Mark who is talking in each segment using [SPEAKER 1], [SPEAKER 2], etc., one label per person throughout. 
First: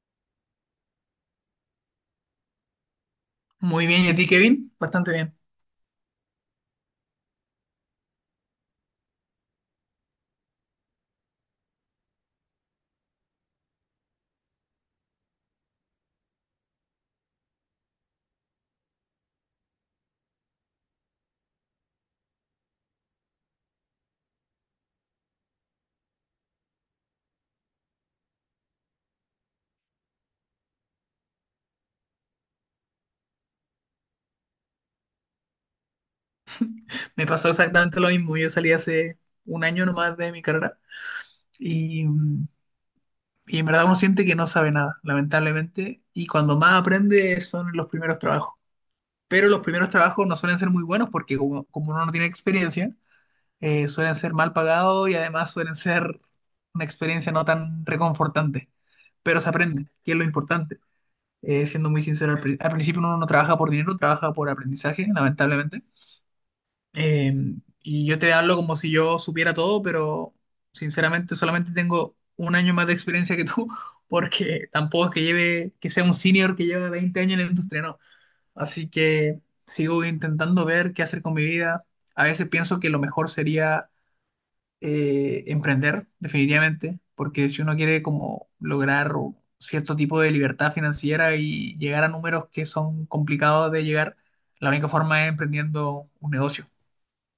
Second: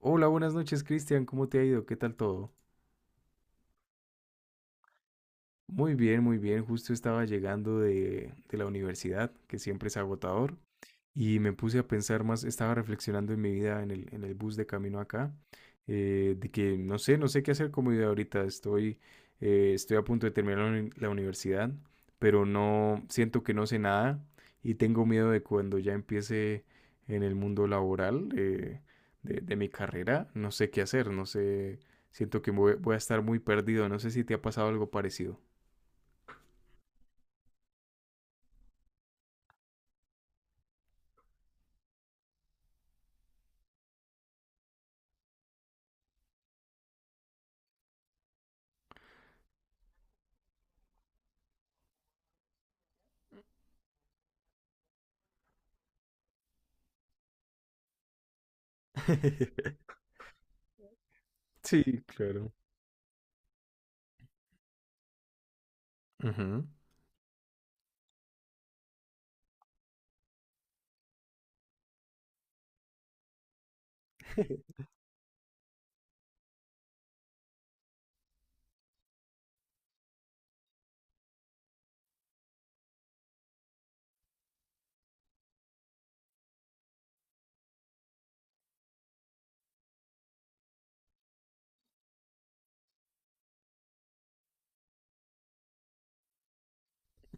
[SPEAKER 1] Hola, buenas noches, Cristian. ¿Cómo te ha ido? ¿Qué tal todo?
[SPEAKER 2] Muy bien, ¿y a ti, Kevin? Bastante bien.
[SPEAKER 1] Muy bien, muy bien. Justo estaba llegando de la universidad, que siempre es agotador, y me puse a pensar más, estaba reflexionando en mi vida en el bus de camino acá, de que no sé qué hacer con mi vida ahorita. Estoy a punto de terminar la la universidad, pero no siento que no sé nada y tengo miedo de cuando ya empiece en el mundo laboral, de mi carrera, no sé qué hacer, no sé, siento que me voy a estar muy perdido. No sé si te ha pasado algo parecido.
[SPEAKER 2] Me pasó exactamente lo mismo. Yo salí hace 1 año nomás de mi carrera y, mm, y en verdad uno siente que no sabe nada, lamentablemente. Y cuando más aprende son los primeros trabajos. Pero los primeros trabajos no suelen ser muy buenos porque como, como uno no tiene experiencia, suelen ser mal pagados y además suelen ser una experiencia no tan reconfortante. Pero se aprende, que es lo importante. Siendo
[SPEAKER 1] Sí,
[SPEAKER 2] muy sincero, al,
[SPEAKER 1] claro.
[SPEAKER 2] pri- al principio uno no trabaja por dinero, trabaja por aprendizaje, lamentablemente.
[SPEAKER 1] Ujú.
[SPEAKER 2] Eh, y yo te hablo como si yo supiera todo, pero sinceramente solamente tengo 1 año más de experiencia que tú, porque tampoco es que lleve, que sea un senior que lleva 20 años en la industria, no. Así que sigo intentando ver qué hacer con mi vida. A veces pienso que lo mejor sería emprender, definitivamente, porque si uno quiere como lograr cierto tipo de libertad financiera y llegar a números que son complicados de llegar, la única forma es emprendiendo un negocio,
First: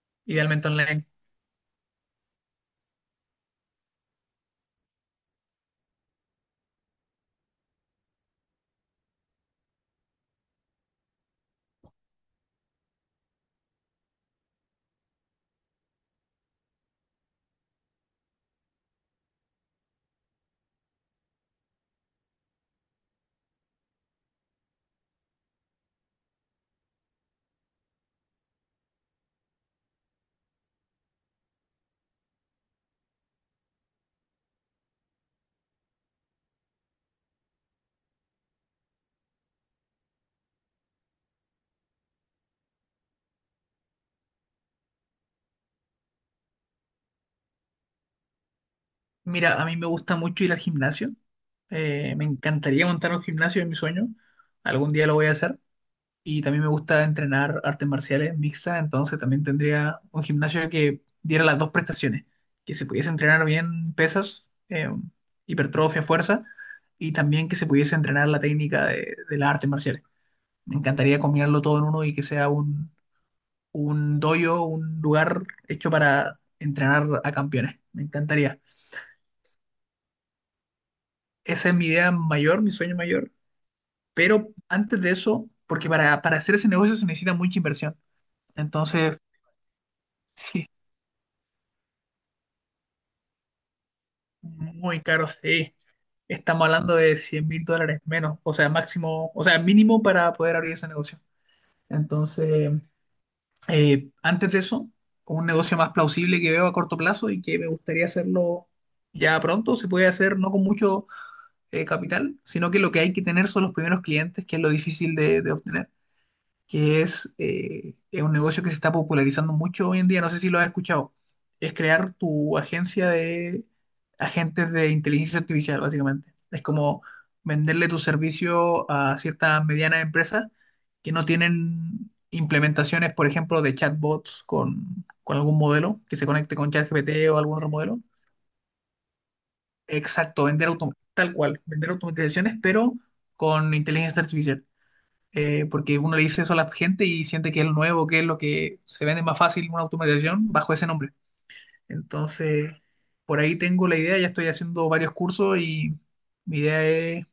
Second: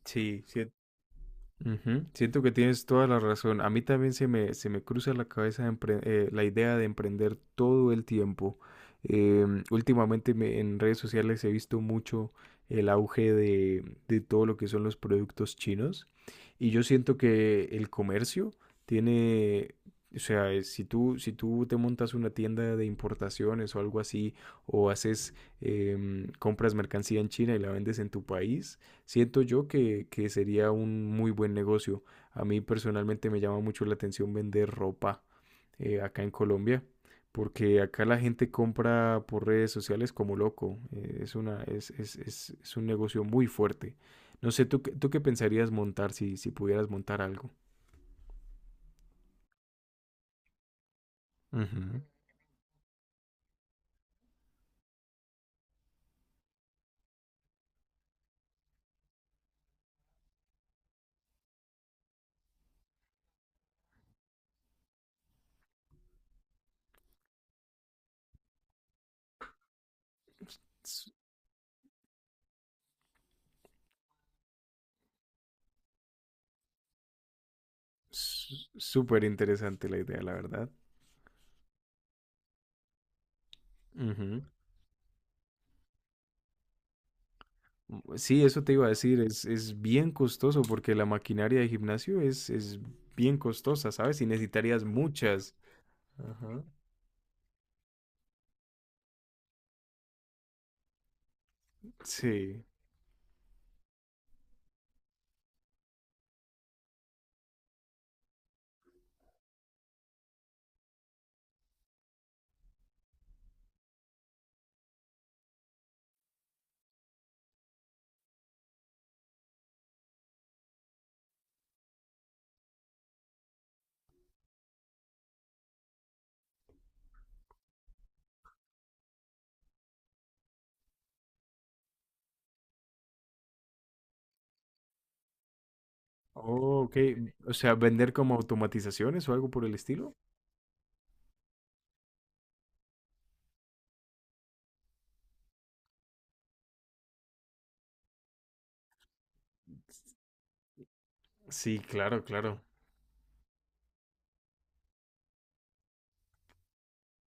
[SPEAKER 1] Sí,
[SPEAKER 2] idealmente
[SPEAKER 1] sí,
[SPEAKER 2] online.
[SPEAKER 1] Ujú, siento que tienes toda la razón. A mí también se me cruza la cabeza la idea de emprender todo el tiempo. Últimamente en redes sociales he visto mucho el auge de todo lo que son los productos chinos, y yo siento que el comercio tiene, o sea, si tú te montas una tienda de importaciones o algo así o haces, em, compras mercancía en China y la vendes en tu país. Siento yo que sería un muy buen negocio. A mí personalmente me llama mucho la atención vender ropa, acá en Colombia, porque acá la gente compra por redes sociales como loco. Es una, es un negocio muy fuerte. No sé, ¿ tú qué pensarías montar si pudieras montar algo?
[SPEAKER 2] Mira, a mí me gusta mucho ir al gimnasio.
[SPEAKER 1] Ujú.
[SPEAKER 2] Me encantaría montar un gimnasio en mi sueño. Algún día lo voy a hacer. Y también me gusta entrenar artes marciales mixtas, entonces también tendría un gimnasio que diera las dos prestaciones, que se pudiese entrenar bien pesas, hipertrofia, fuerza, y también que se pudiese entrenar la técnica de las artes marciales. Me
[SPEAKER 1] S-
[SPEAKER 2] encantaría combinarlo todo en uno y que sea un dojo, un lugar hecho para entrenar a campeones. Me encantaría.
[SPEAKER 1] Súper interesante la idea, la verdad.
[SPEAKER 2] Esa es mi idea mayor, mi sueño mayor.
[SPEAKER 1] Ujú.
[SPEAKER 2] Pero antes de eso, porque para hacer ese negocio se necesita mucha inversión.
[SPEAKER 1] Sí, eso te iba a
[SPEAKER 2] Entonces,
[SPEAKER 1] decir, es bien costoso
[SPEAKER 2] sí,
[SPEAKER 1] porque la maquinaria de gimnasio es bien costosa, ¿sabes? Y necesitarías
[SPEAKER 2] muy caro,
[SPEAKER 1] muchas.
[SPEAKER 2] sí.
[SPEAKER 1] Ajá.
[SPEAKER 2] Estamos hablando de $100.000 menos, o sea, máximo, o sea, mínimo para poder abrir ese negocio.
[SPEAKER 1] Sí.
[SPEAKER 2] Entonces, antes de eso, un negocio más plausible que veo a corto plazo y que me gustaría hacerlo ya pronto, se puede hacer no con mucho capital, sino que lo que hay que tener son los primeros clientes, que es lo difícil de obtener. Que es un negocio que se está popularizando mucho hoy en día, no sé si lo has escuchado, es crear tu agencia de agentes de inteligencia artificial, básicamente. Es como venderle tu servicio a ciertas medianas empresas que no tienen implementaciones, por ejemplo, de chatbots con algún modelo que se conecte con
[SPEAKER 1] Oh, ok.
[SPEAKER 2] ChatGPT o
[SPEAKER 1] O
[SPEAKER 2] algún otro
[SPEAKER 1] sea,
[SPEAKER 2] modelo.
[SPEAKER 1] vender como automatizaciones o algo por el estilo.
[SPEAKER 2] Exacto, tal cual, vender automatizaciones, pero con inteligencia artificial, porque uno le dice eso a la gente y siente que es lo nuevo, que es lo que se vende más fácil una automatización bajo ese nombre.
[SPEAKER 1] Sí, claro, claro.
[SPEAKER 2] Entonces, por ahí tengo la idea, ya estoy haciendo varios cursos y mi idea es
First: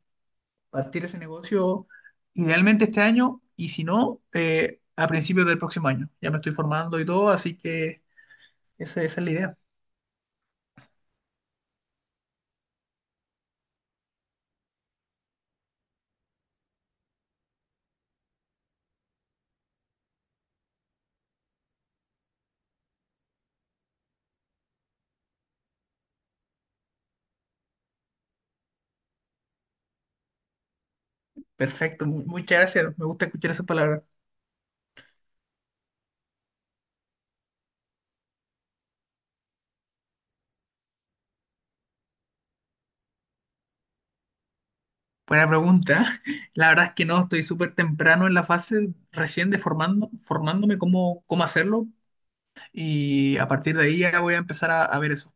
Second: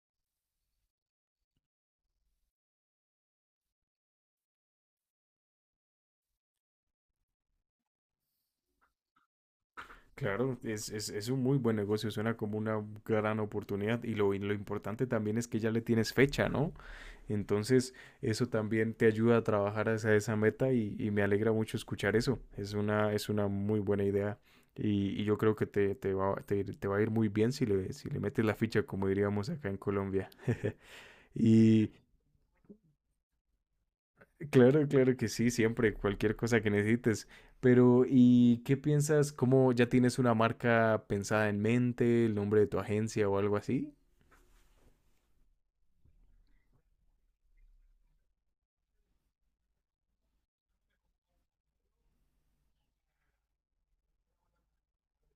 [SPEAKER 2] partir ese negocio idealmente este año y si no, a principios del próximo año. Ya me estoy formando y todo, así que esa es la idea.
[SPEAKER 1] Claro, es un muy buen negocio, suena como una gran oportunidad y lo importante también es que ya le tienes fecha, ¿no? Entonces, eso también te ayuda a trabajar hacia esa meta y me alegra mucho escuchar eso. Es una muy buena idea y yo creo que te va a ir muy bien si le metes la ficha, como diríamos acá en Colombia. Y,
[SPEAKER 2] Perfecto, muchas gracias, me gusta escuchar esas palabras.
[SPEAKER 1] claro, claro que sí, siempre, cualquier cosa que necesites. Pero, ¿y qué piensas? ¿Cómo? ¿Ya tienes una marca pensada en mente, el nombre de tu agencia o algo así?
[SPEAKER 2] Buena pregunta. La verdad es que no, estoy súper temprano en la fase, recién de formando, formándome cómo, cómo hacerlo, y a partir de ahí ya voy a empezar a ver eso.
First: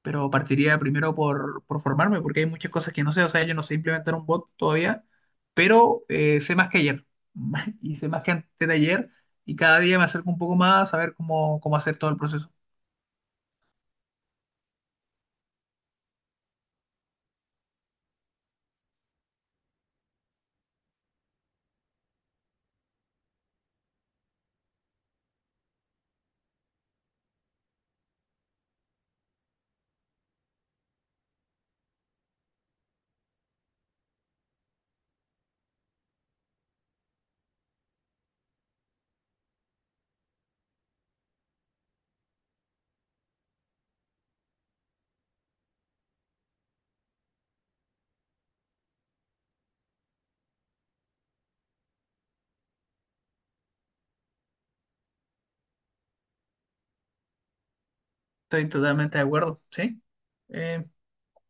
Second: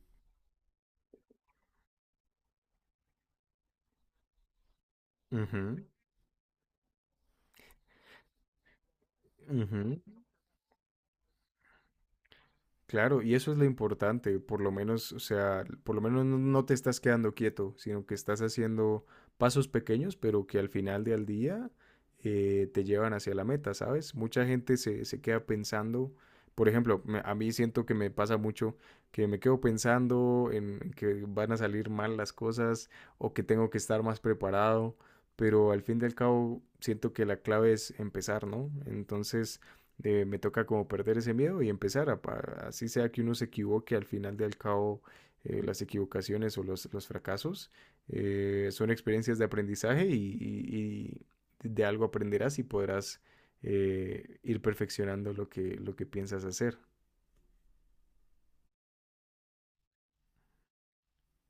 [SPEAKER 2] Pero partiría primero por formarme, porque hay muchas cosas que no sé. O sea, yo no sé implementar un bot todavía,
[SPEAKER 1] Ujú,
[SPEAKER 2] pero sé más que ayer. Y sé más que antes de ayer. Y cada
[SPEAKER 1] ujú.
[SPEAKER 2] día me acerco un poco más a ver cómo, cómo hacer todo el proceso.
[SPEAKER 1] Claro, y eso es lo importante, por lo menos, o sea, por lo menos no te estás quedando quieto, sino que estás haciendo pasos pequeños, pero que al final del día, te llevan hacia la meta, ¿sabes? Mucha gente se queda pensando, por ejemplo, a mí siento que me pasa mucho, que me quedo pensando en que van a salir mal las cosas o que tengo que estar más preparado, pero al fin y al cabo siento que la clave es empezar, ¿no? Entonces, me toca como perder ese miedo y empezar a, así sea que uno se equivoque, al final del cabo, las equivocaciones o los fracasos, son experiencias de aprendizaje y y de algo aprenderás y podrás, ir perfeccionando lo que piensas hacer.
[SPEAKER 2] Estoy totalmente de acuerdo, ¿sí? Eh,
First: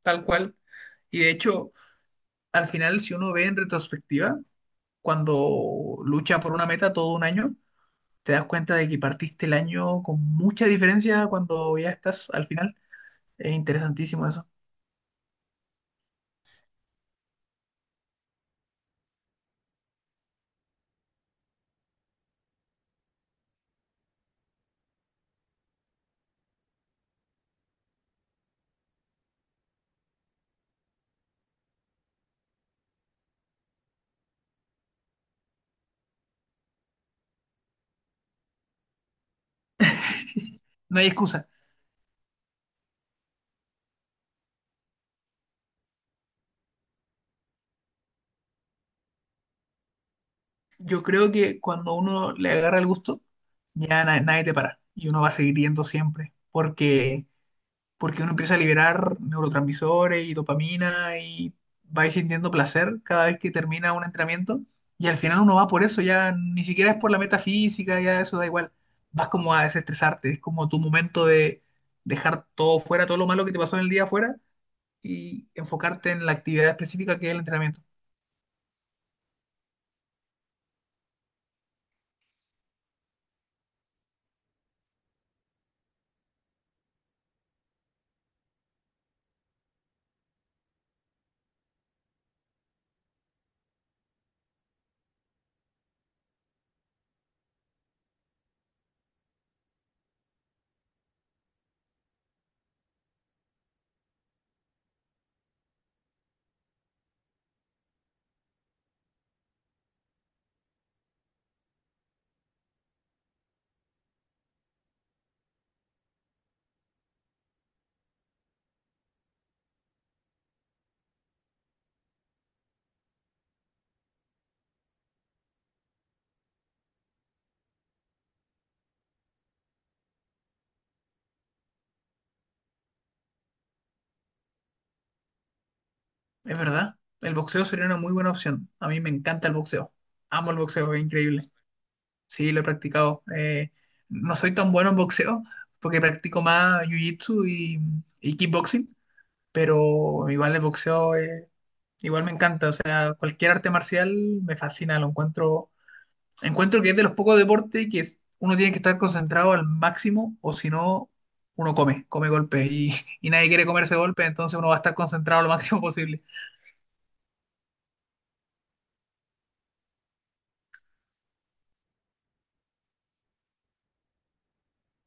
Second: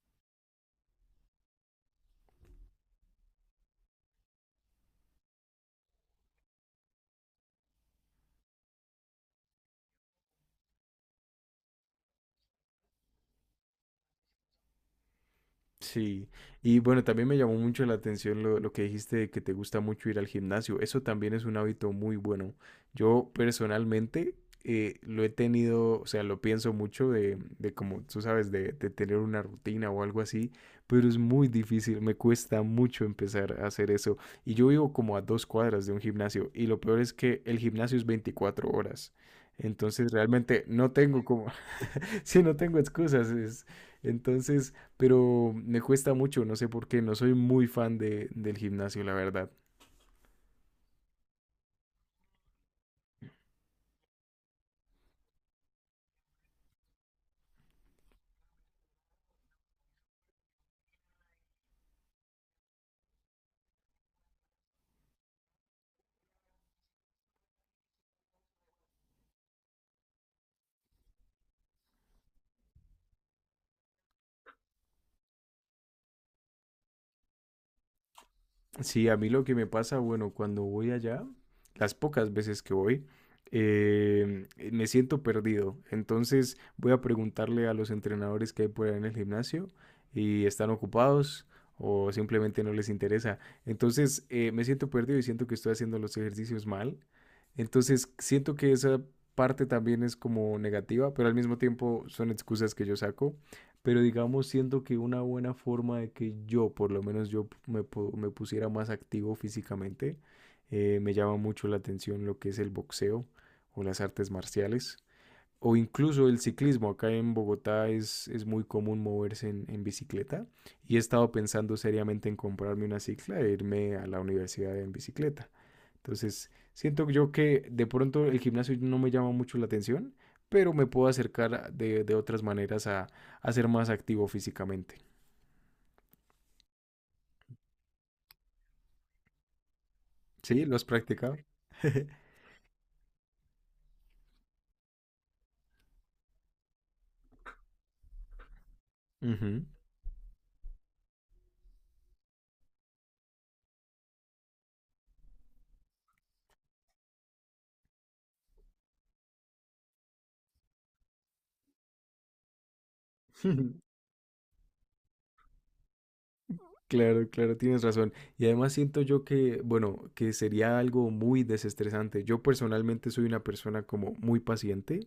[SPEAKER 2] Tal cual. Y de hecho, al final, si uno ve en retrospectiva, cuando lucha por una meta todo un año, te das cuenta de que partiste el año con mucha diferencia cuando ya estás al final. Es interesantísimo eso.
[SPEAKER 1] Sí, y bueno, también me llamó mucho la atención lo que dijiste de que te gusta mucho ir al gimnasio. Eso también es un hábito muy bueno. Yo personalmente, lo he tenido, o sea, lo pienso mucho de como tú sabes, de tener una rutina o algo así, pero es muy difícil, me cuesta mucho empezar a hacer eso. Y yo vivo como a dos cuadras de un gimnasio, y lo peor es que el gimnasio es 24 horas. Entonces realmente no
[SPEAKER 2] No hay
[SPEAKER 1] tengo como,
[SPEAKER 2] excusa.
[SPEAKER 1] sí, no tengo excusas. Es, entonces, pero me cuesta mucho, no sé por qué, no soy muy fan del gimnasio, la verdad.
[SPEAKER 2] Yo creo que cuando uno le agarra el gusto, ya nadie te para. Y uno va a seguir yendo siempre. Porque uno empieza a liberar neurotransmisores y dopamina y va sintiendo placer cada vez que termina un entrenamiento. Y al final uno va por eso, ya ni siquiera es por la metafísica, ya eso da igual. Vas como a desestresarte, es como tu momento de dejar todo fuera, todo lo malo que te pasó en el día fuera y enfocarte en la actividad específica que es el entrenamiento.
[SPEAKER 1] Sí, a mí lo que me pasa, bueno, cuando voy allá, las pocas veces que voy, eh, me siento perdido. Entonces voy a preguntarle a los entrenadores que hay por ahí en el gimnasio, y están ocupados o simplemente no les interesa. Entonces, me siento perdido y siento que estoy haciendo los ejercicios mal. Entonces siento que esa parte también es como negativa, pero al mismo tiempo son excusas que yo saco. Pero digamos, siento que una buena forma de que yo, por lo menos yo me pusiera más activo físicamente, me llama mucho la atención lo que es el boxeo o las artes marciales o incluso el ciclismo. Acá en Bogotá es muy común moverse en bicicleta, y he estado pensando seriamente en comprarme una cicla e irme a la universidad en bicicleta. Entonces, siento yo que de pronto el gimnasio no me llama mucho la atención, pero me puedo acercar de otras maneras a ser más activo físicamente.
[SPEAKER 2] Es verdad, el boxeo sería una muy buena opción. A mí me encanta el boxeo. Amo el
[SPEAKER 1] Sí, lo has
[SPEAKER 2] boxeo, es
[SPEAKER 1] practicado.
[SPEAKER 2] increíble. Sí, lo he practicado. No soy tan bueno en boxeo porque practico más jiu-jitsu y kickboxing,
[SPEAKER 1] Ujú.
[SPEAKER 2] pero igual el boxeo, igual me encanta. O sea, cualquier arte marcial me fascina, lo encuentro. Encuentro que es de los pocos deportes uno tiene que estar concentrado al máximo o si no, uno come golpes y nadie quiere comerse golpes, entonces uno va a estar concentrado lo máximo posible.
[SPEAKER 1] Claro, claro, tienes razón. Y además siento yo que, bueno, que sería algo muy desestresante. Yo personalmente soy una persona como muy paciente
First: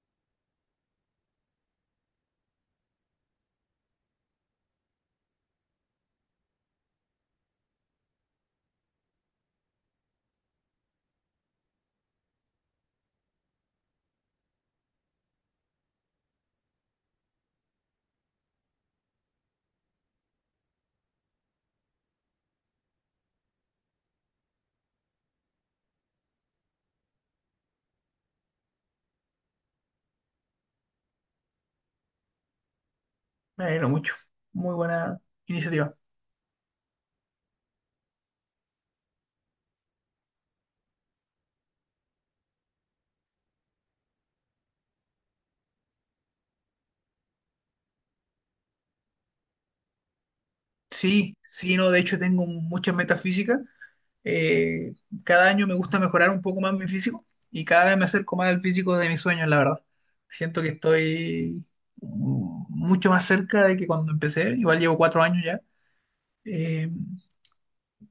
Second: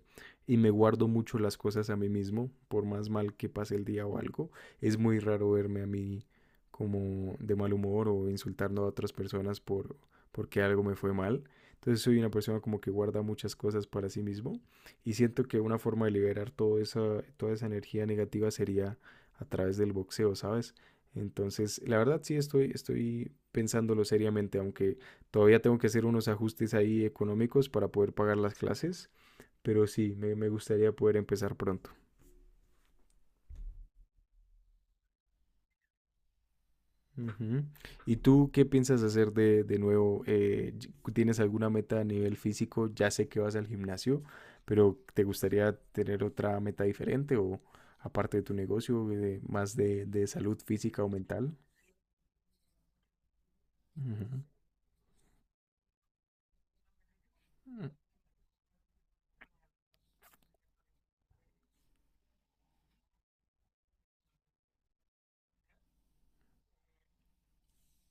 [SPEAKER 1] y me guardo mucho las cosas a mí mismo, por más mal que pase el día o algo. Es muy raro verme a mí como de mal humor o insultando a otras personas porque algo me fue mal. Entonces soy una persona como que guarda muchas cosas para sí mismo, y siento que una forma de liberar toda esa energía negativa sería a través del boxeo, ¿sabes? Entonces, la verdad sí estoy pensándolo seriamente, aunque todavía tengo que hacer unos ajustes ahí económicos para poder pagar las clases, pero sí, me gustaría poder empezar pronto.
[SPEAKER 2] Bueno, mucho. Muy buena iniciativa.
[SPEAKER 1] Ujú. ¿Y tú qué piensas hacer de nuevo? ¿Tienes alguna meta a nivel físico? Ya sé que vas al gimnasio, pero ¿te gustaría tener otra meta diferente o aparte de tu negocio, más de salud física o
[SPEAKER 2] Sí,
[SPEAKER 1] mental?
[SPEAKER 2] sí, no, de hecho tengo muchas metas físicas.
[SPEAKER 1] Ujú.
[SPEAKER 2] Eh, Cada año me gusta mejorar un poco más mi físico y cada vez me acerco más al físico de mis sueños, la verdad. Siento que estoy, mucho más cerca de que cuando empecé, igual llevo 4 años ya. Eh,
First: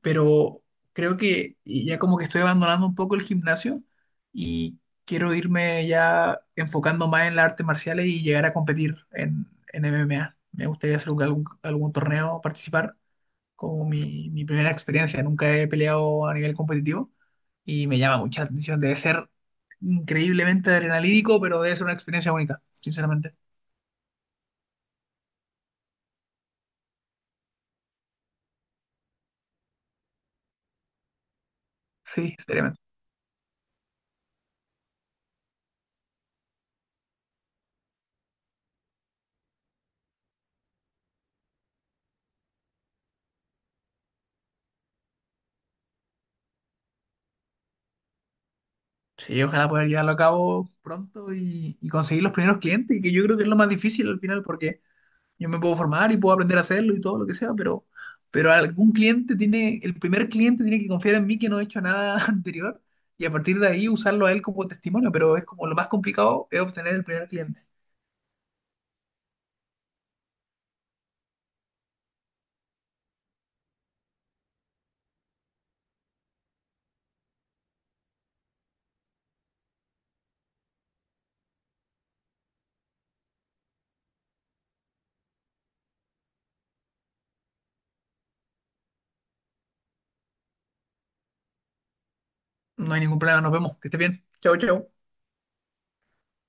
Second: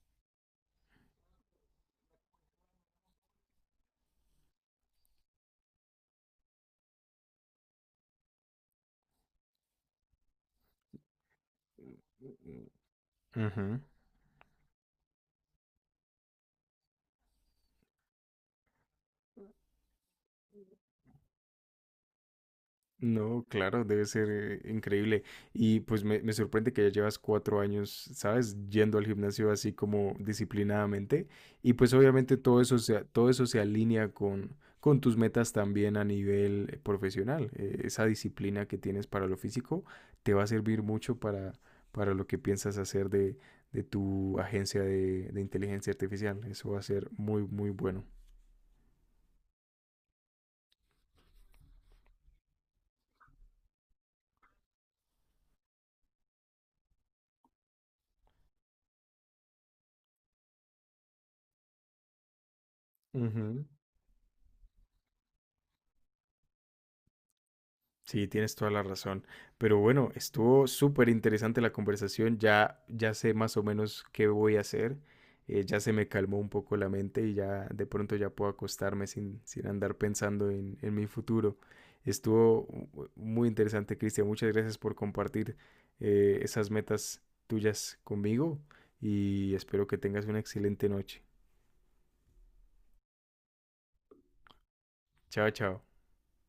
[SPEAKER 2] pero creo que ya como que estoy abandonando un poco el gimnasio y quiero irme ya enfocando más en las artes marciales y llegar a competir en MMA. Me gustaría hacer algún, algún torneo, participar,
[SPEAKER 1] Ujú.
[SPEAKER 2] como mi primera experiencia. Nunca he peleado a nivel competitivo y me llama mucha atención. Debe ser increíblemente adrenalídico, pero debe ser una experiencia única, sinceramente.
[SPEAKER 1] No, claro, debe ser, increíble. Y pues me sorprende que ya llevas 4 años, ¿sabes? Yendo al gimnasio así como disciplinadamente. Y pues
[SPEAKER 2] Sí,
[SPEAKER 1] obviamente
[SPEAKER 2] seriamente.
[SPEAKER 1] todo eso se alinea con tus metas también a nivel, profesional. Esa disciplina que tienes para lo físico te va a servir mucho para lo que piensas hacer de tu agencia de inteligencia artificial. Eso va a ser muy, muy bueno.
[SPEAKER 2] Sí, ojalá poder llevarlo a cabo pronto y conseguir los primeros clientes, que yo creo que es lo más difícil al final, porque yo me puedo formar y puedo aprender a hacerlo y todo lo que sea, pero algún cliente tiene, el primer cliente tiene que confiar en mí que no he hecho nada anterior y a partir
[SPEAKER 1] Ujú.
[SPEAKER 2] de ahí usarlo a él como testimonio, pero es como lo más complicado es obtener el primer cliente.
[SPEAKER 1] Sí, tienes toda la razón. Pero bueno, estuvo súper interesante la conversación. Ya sé más o menos qué voy a hacer. Ya se me calmó un poco la mente y ya de pronto ya puedo acostarme sin andar pensando en mi futuro. Estuvo muy interesante, Cristian. Muchas gracias por compartir, esas metas tuyas conmigo, y espero que tengas una excelente noche.
[SPEAKER 2] No hay ningún problema, nos vemos, que esté bien. Chao, chao.
[SPEAKER 1] Chao, chao.